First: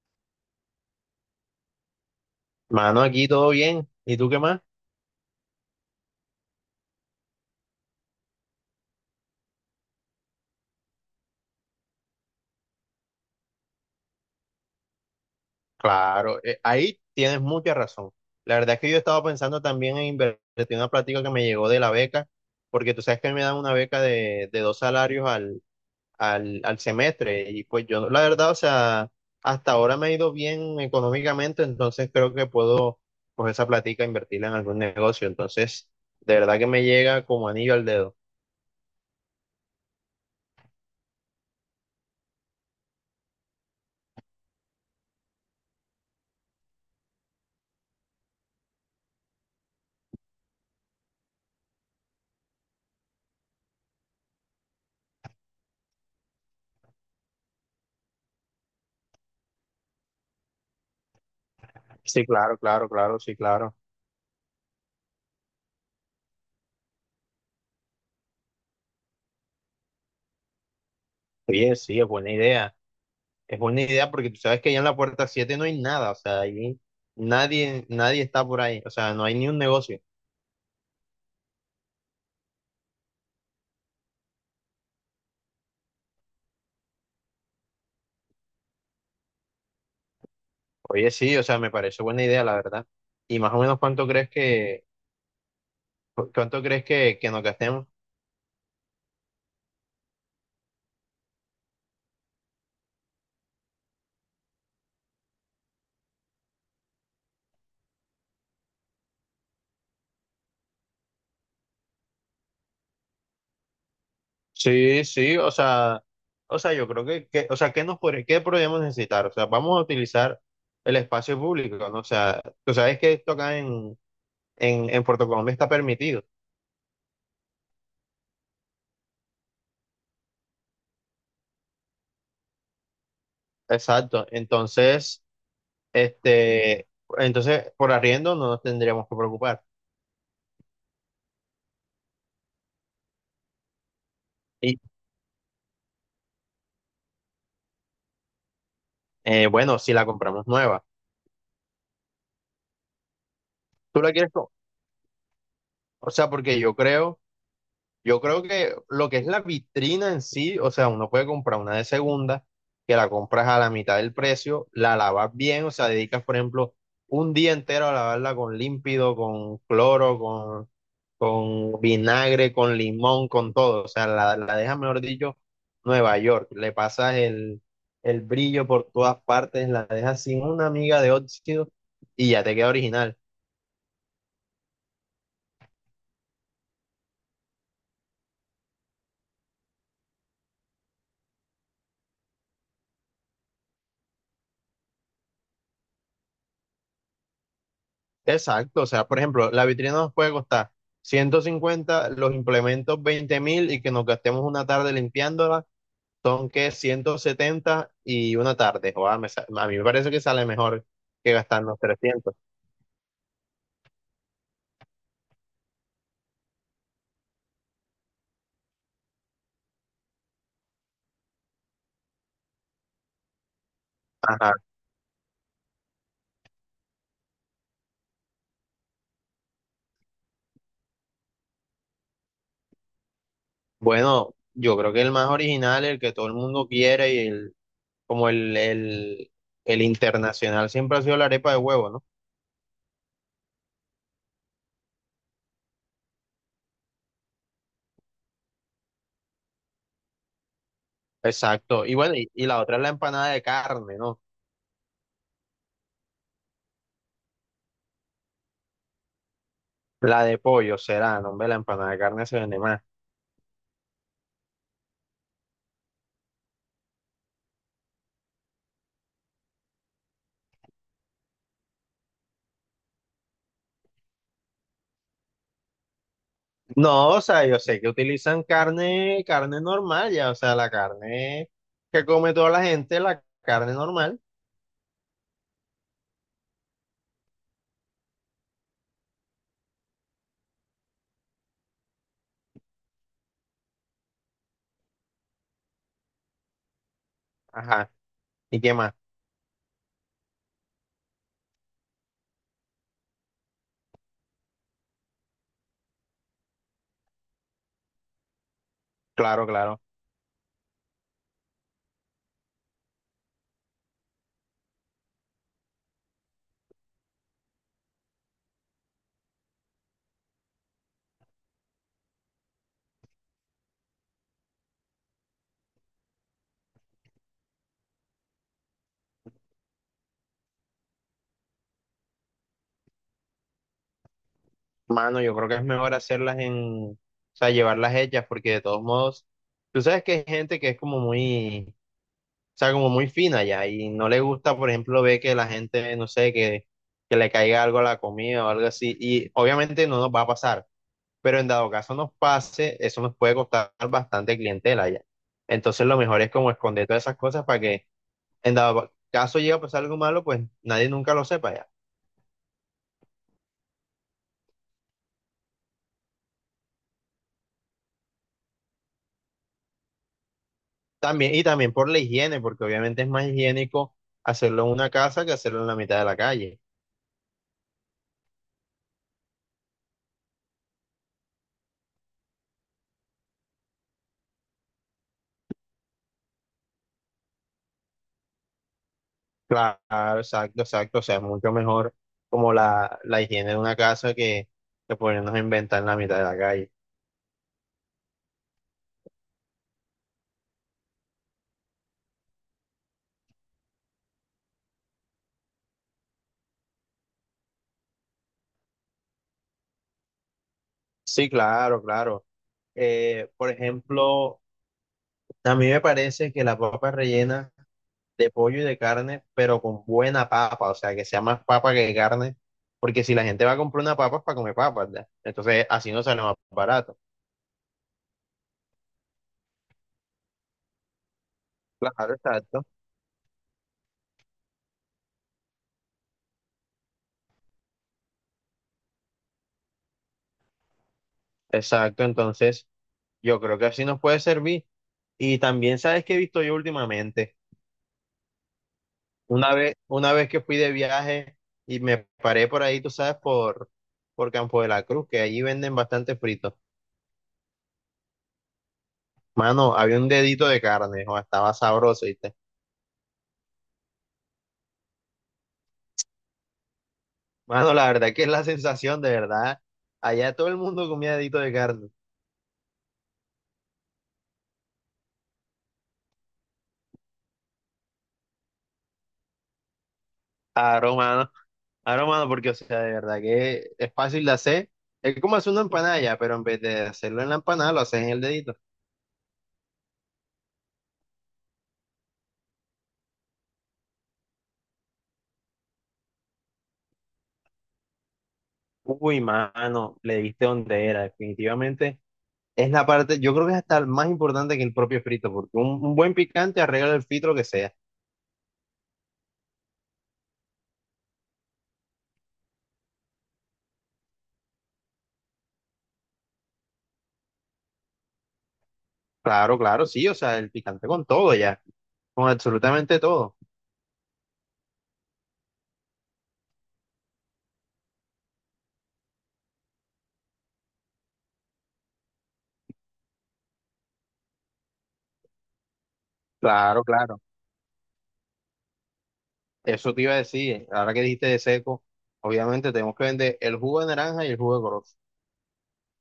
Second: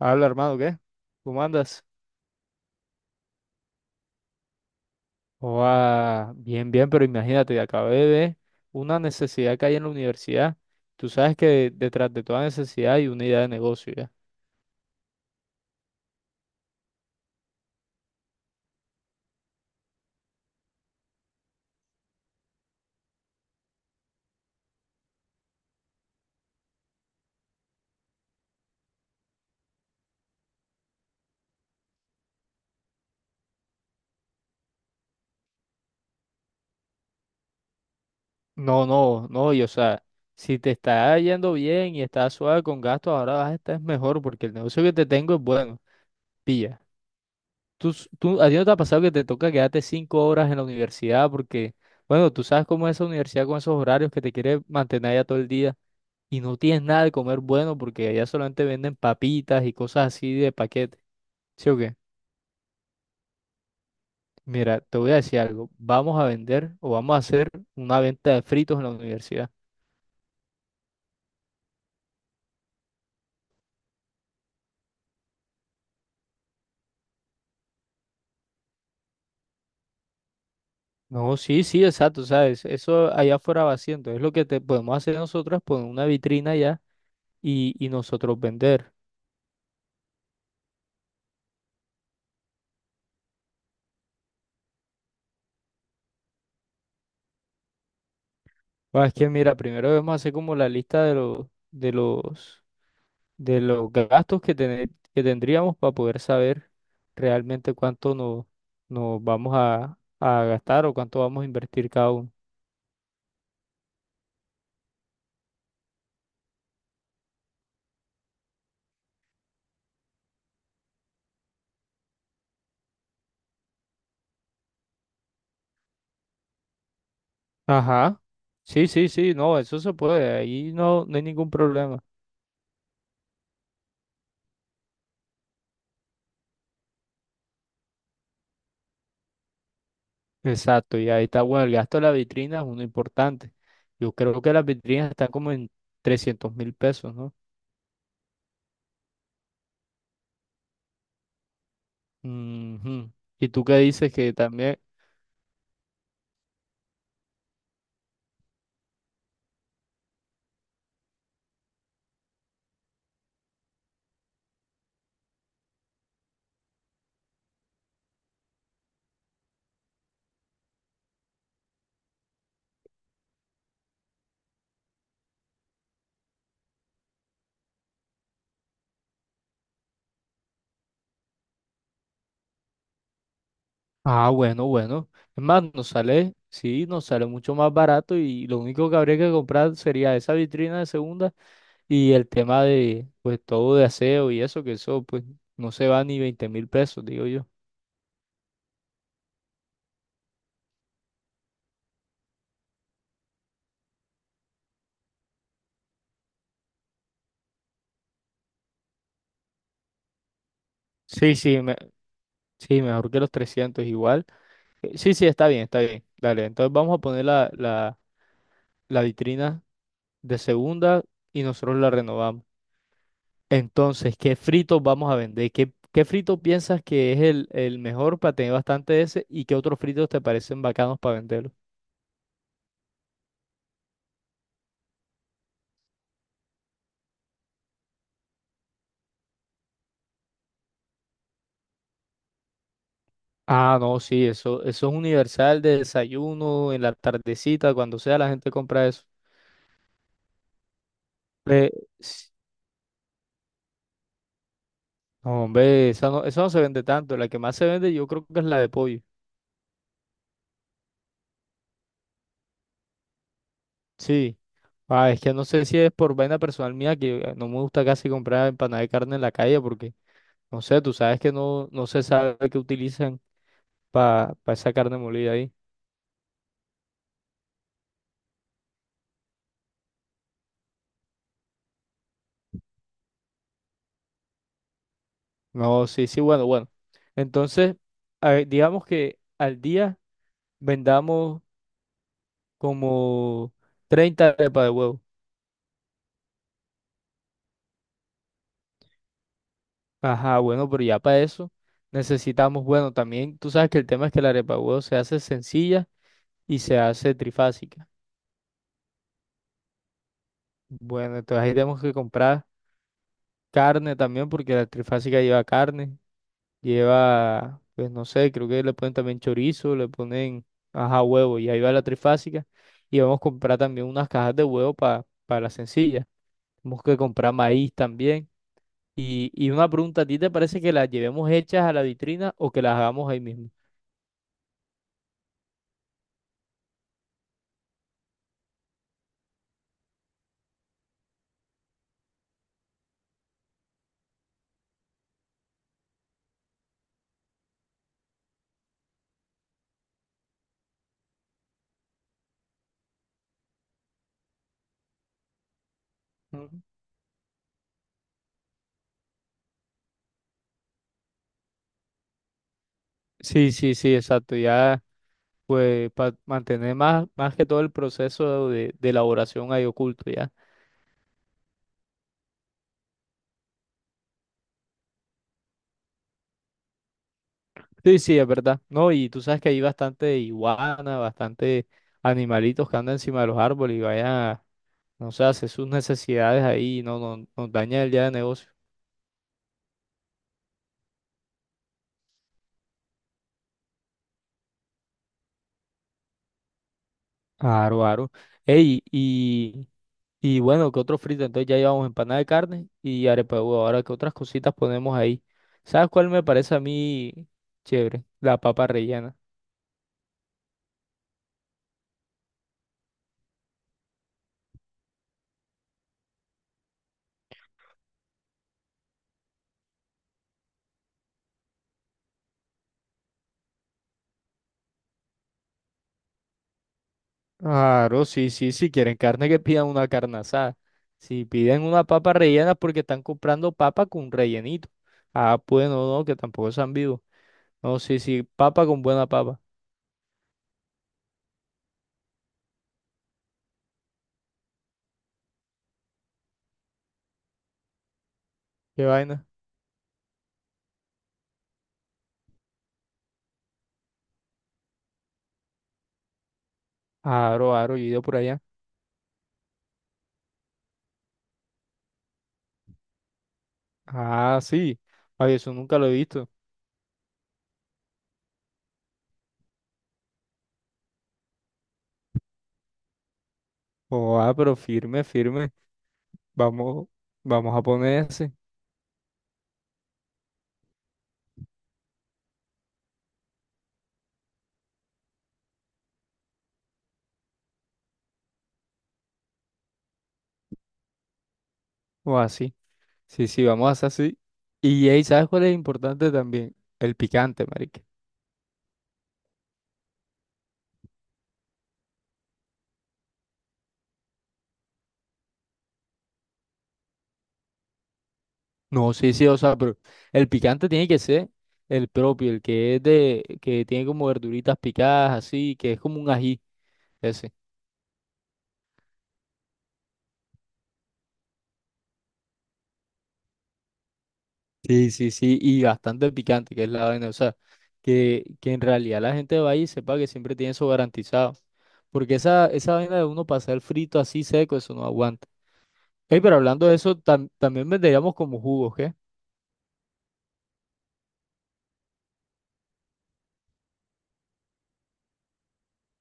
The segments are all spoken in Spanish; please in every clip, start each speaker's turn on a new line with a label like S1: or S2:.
S1: Habla, hermano, ¿qué? ¿Cómo andas?
S2: Mano, aquí todo bien. ¿Y tú qué más?
S1: Oa, bien, bien, pero imagínate, acabé de ver una necesidad que hay en la universidad. Tú sabes que detrás de toda necesidad hay una idea de negocio, ¿ya?
S2: Claro, ahí tienes mucha razón. La verdad es que yo estaba pensando también en invertir en una plática que me llegó de la beca, porque tú sabes que me dan una beca de dos salarios al semestre. Y pues yo, la verdad, o sea, hasta ahora me ha ido bien económicamente, entonces creo que puedo, pues esa plática, e invertirla en algún negocio. Entonces, de verdad que me llega como anillo al dedo.
S1: No, no, no, y o sea, si te está yendo bien y estás suave con gastos, ahora vas a estar mejor porque el negocio que te tengo es bueno. Pilla. Tú, ¿a ti no te ha pasado que te toca quedarte 5 horas en la universidad porque, bueno, tú sabes cómo es esa universidad con esos horarios que te quiere mantener ya todo el día? Y no tienes nada de comer bueno porque allá solamente venden papitas y cosas así de paquete. ¿Sí o qué?
S2: Sí, claro, claro, claro, sí, claro.
S1: Mira, te voy a decir algo. Vamos a vender o vamos a hacer una venta de fritos en la universidad.
S2: Oye, sí, es buena idea. Es buena idea porque tú sabes que allá en la puerta 7 no hay nada, o sea, ahí nadie está por ahí, o sea, no hay ni un negocio.
S1: No, sí, sí, exacto, ¿sabes? Eso allá afuera va haciendo. Es lo que te podemos hacer nosotros, poner una vitrina allá y nosotros vender.
S2: Oye, sí, o sea, me parece buena idea, la verdad. Y más o menos cuánto crees que nos gastemos.
S1: Ah, es que mira, primero debemos hacer como la lista de los, de los gastos que tendríamos para poder saber realmente cuánto nos vamos a gastar o cuánto vamos a invertir cada uno.
S2: Sí, sí, o sea, yo creo o sea, qué podríamos necesitar? O sea, vamos a utilizar el espacio público, ¿no? O sea, tú sabes que esto acá en Puerto Colombia está permitido.
S1: Ajá. Sí, sí, sí, no, eso se puede, ahí no hay ningún problema.
S2: Exacto. Este, entonces, por arriendo no nos tendríamos que preocupar.
S1: Exacto, y ahí está, bueno, el gasto de la vitrina es uno importante. Yo creo que las
S2: Y
S1: vitrinas están como en 300.000 pesos, ¿no?
S2: bueno, si la compramos nueva,
S1: Ujú. ¿Y tú qué
S2: tú la
S1: dices
S2: quieres,
S1: que también?
S2: o sea, porque yo creo. Yo creo que lo que es la vitrina en sí, o sea, uno puede comprar una de segunda, que la compras a la mitad del precio, la lavas bien, o sea, dedicas, por ejemplo, un día entero a lavarla con límpido, con cloro, con vinagre, con limón, con todo. O sea, la dejas, mejor dicho, Nueva York. Le pasas el brillo por todas partes, la dejas sin una miga de óxido y ya te queda original.
S1: Ah, bueno, bueno. Es más, nos sale, sí, nos sale mucho más barato y lo único que habría que comprar sería esa vitrina de segunda y el tema de, pues, todo de aseo y eso, que eso, pues, no se va ni 20.000 pesos, digo yo.
S2: Exacto, o sea, por ejemplo, la vitrina nos puede costar 150, los implementos 20.000, y que nos gastemos una tarde limpiándola, son que 170 y una tarde. Joder, a mí me parece que sale mejor que
S1: Sí, sí,
S2: gastarnos 300.
S1: sí, mejor que los 300 igual. Sí, sí, está bien, está bien. Dale, entonces vamos a poner la vitrina de segunda y nosotros la renovamos. Entonces, ¿qué
S2: Ajá.
S1: fritos vamos a vender? Qué frito piensas que es el mejor para tener bastante de ese? ¿Y qué otros fritos te parecen bacanos para venderlos?
S2: Bueno, yo creo que el más original, el que todo el mundo quiere y el, como el internacional siempre ha sido la arepa de huevo, ¿no?
S1: Ah, no, sí, eso es universal de desayuno, en la tardecita, cuando sea la gente compra eso. Eh,
S2: Exacto, y bueno, y,
S1: s-
S2: y la otra es la empanada de carne, ¿no?
S1: no, hombre, esa no, eso no se vende tanto. La que más se vende yo creo que es la de pollo.
S2: La de pollo será, no, hombre, la empanada de carne se vende más.
S1: Sí. Ah, es que no sé si es por vaina personal mía que no me gusta casi comprar empanada de carne en la calle porque, no sé, tú sabes que no se sabe qué utilizan para esa carne molida ahí.
S2: No, o sea, yo sé que utilizan carne, carne normal, ya, o sea, la carne que come toda la gente, la carne normal.
S1: No, sí, sí, bueno, bueno. Entonces, a ver, digamos que al día vendamos como 30 arepas de huevo.
S2: Ajá. ¿Y qué más?
S1: Ajá, bueno, pero ya para eso necesitamos, bueno, también tú sabes que el tema es que la arepa de huevo se hace sencilla y se hace trifásica.
S2: Claro, claro.
S1: Bueno, entonces ahí tenemos que comprar carne también porque la trifásica lleva carne. Lleva, pues no sé, creo que le ponen también chorizo, le ponen, ajá, huevo. Y ahí va la trifásica. Y vamos a comprar también unas cajas de huevo para la sencilla. Tenemos que comprar maíz también. Y una pregunta, ¿a ti te parece que las llevemos hechas a la vitrina o que las hagamos ahí mismo?
S2: Mano, yo creo que es mejor hacerlas en, o sea, llevarlas hechas, porque de todos modos, tú sabes que hay gente que es como muy, o sea, como muy fina ya, y no le gusta, por ejemplo, ver que la gente, no sé, que le caiga algo a la comida o algo así, y obviamente no nos va a pasar. Pero en dado caso nos pase, eso nos puede costar bastante clientela ya. Entonces lo mejor es como
S1: Ujú.
S2: esconder todas esas cosas para que en dado caso llegue a pasar algo malo, pues nadie nunca lo sepa ya.
S1: Sí, sí, sí, exacto. Ya, pues, para mantener más, más que todo el proceso de elaboración ahí oculto, ya.
S2: También, y también por la higiene, porque obviamente es más higiénico hacerlo en una casa que hacerlo en la mitad de la calle.
S1: Sí, sí, es verdad. No, y tú sabes que hay bastante iguana, bastante animalitos que andan encima de los árboles y vayan a, no sé, a hacer sus necesidades ahí y no, nos daña el día de negocio.
S2: Claro, exacto, exacto. O sea, es mucho mejor como la higiene de una casa que ponernos a inventar en la mitad de la calle.
S1: Aro, aro. Ey, y bueno, ¿qué otro frito? Entonces ya llevamos empanada de carne y arepa de huevo. Ahora, ¿qué otras cositas ponemos ahí? ¿Sabes cuál me parece a mí chévere? La papa rellena.
S2: Sí, claro, claro. Por ejemplo, a mí me parece que la papa rellena de pollo y de carne, pero con buena papa, o sea, que sea más papa que carne, porque si la gente va a comprar una papa es para comer papas, ¿verdad? Entonces, así no sale más barato.
S1: Claro, sí, sí, si quieren carne que pidan una carne asada. Si piden una papa
S2: Claro,
S1: rellena es
S2: exacto.
S1: porque están comprando papa con rellenito. Ah, bueno, no, no, que tampoco sean vivos. No, sí, sí, papa con buena papa.
S2: Exacto, entonces yo creo que así nos puede servir. Y también, ¿sabes qué he visto yo últimamente?
S1: ¿Qué vaina?
S2: Una vez que fui de viaje y me paré por ahí, tú sabes, por Campo de la Cruz, que allí venden bastante frito.
S1: Aro, aro, yo he ido por allá.
S2: Mano, había un dedito de carne, o estaba sabroso. Y
S1: Ah, sí. Ay, eso nunca lo he visto.
S2: mano, la verdad que es la sensación, de verdad. Allá todo el mundo comía dedito de carne.
S1: Oh, ah, pero firme, firme. Vamos, vamos a poner ese.
S2: Aro, mano. Aro, mano, porque, o sea, de verdad que es fácil de hacer. Es como hacer una empanada ya, pero en vez de hacerlo en la empanada, lo haces en el dedito.
S1: O así. Sí, sí, vamos a hacer así. Y ahí, ¿sabes cuál es importante también? El picante, marica.
S2: Uy, mano, le diste donde era. Definitivamente es la parte, yo creo que es hasta más importante que el propio frito, porque un buen picante arregla el frito lo que sea.
S1: No, sí, sí, o sea, pero el picante tiene que ser el propio, el que es de, que tiene como verduritas picadas, así, que es como un ají, ese.
S2: Claro, claro, sí, o sea, el picante con todo ya, con absolutamente todo.
S1: Sí, sí, sí, y bastante picante, que es la vaina, o sea, que en realidad la gente va ahí y sepa que siempre tiene eso garantizado, porque esa vaina de uno pasar el frito así seco, eso no aguanta. Ey, pero hablando de
S2: Claro,
S1: eso,
S2: claro.
S1: también venderíamos como jugos, ¿qué?
S2: Eso te iba a decir, ahora que dijiste de seco, obviamente tenemos que vender el jugo de naranja y el jugo de corozo.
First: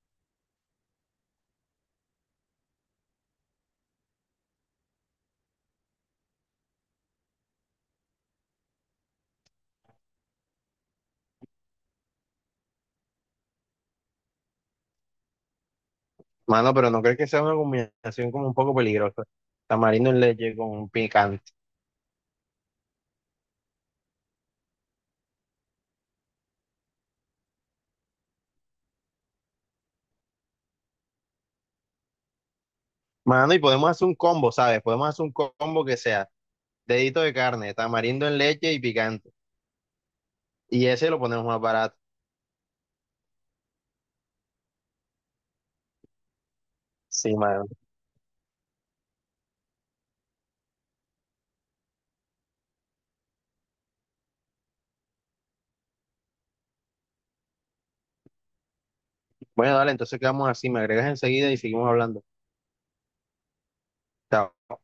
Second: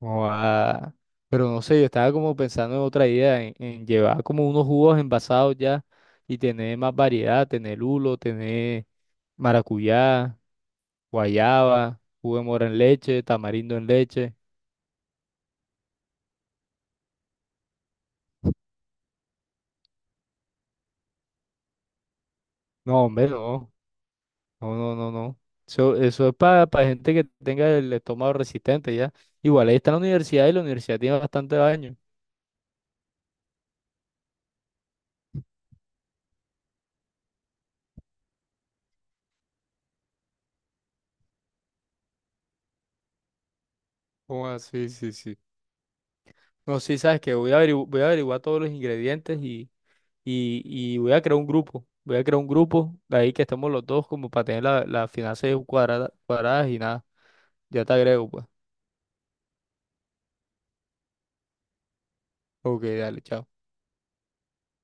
S1: Joda. Pero no sé, yo estaba como pensando en otra idea, en llevar como unos jugos envasados ya y tener más variedad, tener lulo, tener maracuyá, guayaba, jugo de mora en leche, tamarindo en leche.
S2: Mano, pero no crees que sea una combinación como un poco peligrosa. Tamarindo en leche con picante.
S1: No, hombre, no, no, no, no, no. Eso es para gente que tenga el estómago resistente ya. Igual ahí está la universidad y la universidad tiene bastante daño.
S2: Mano, y podemos hacer un combo, ¿sabes? Podemos hacer un combo que sea dedito de carne, tamarindo en leche y picante. Y ese lo ponemos más barato.
S1: Joda, sí, sí, sí. No, sí, sabes
S2: Sí,
S1: que voy a
S2: mano.
S1: voy a averiguar todos los ingredientes y... y voy a crear un grupo. Voy a crear un grupo de ahí que estemos los dos como para tener las finanzas cuadradas y nada. Ya te agrego, pues.
S2: Bueno, dale, entonces quedamos así, me agregas enseguida y seguimos hablando.
S1: Ok, dale, chao.
S2: Chao.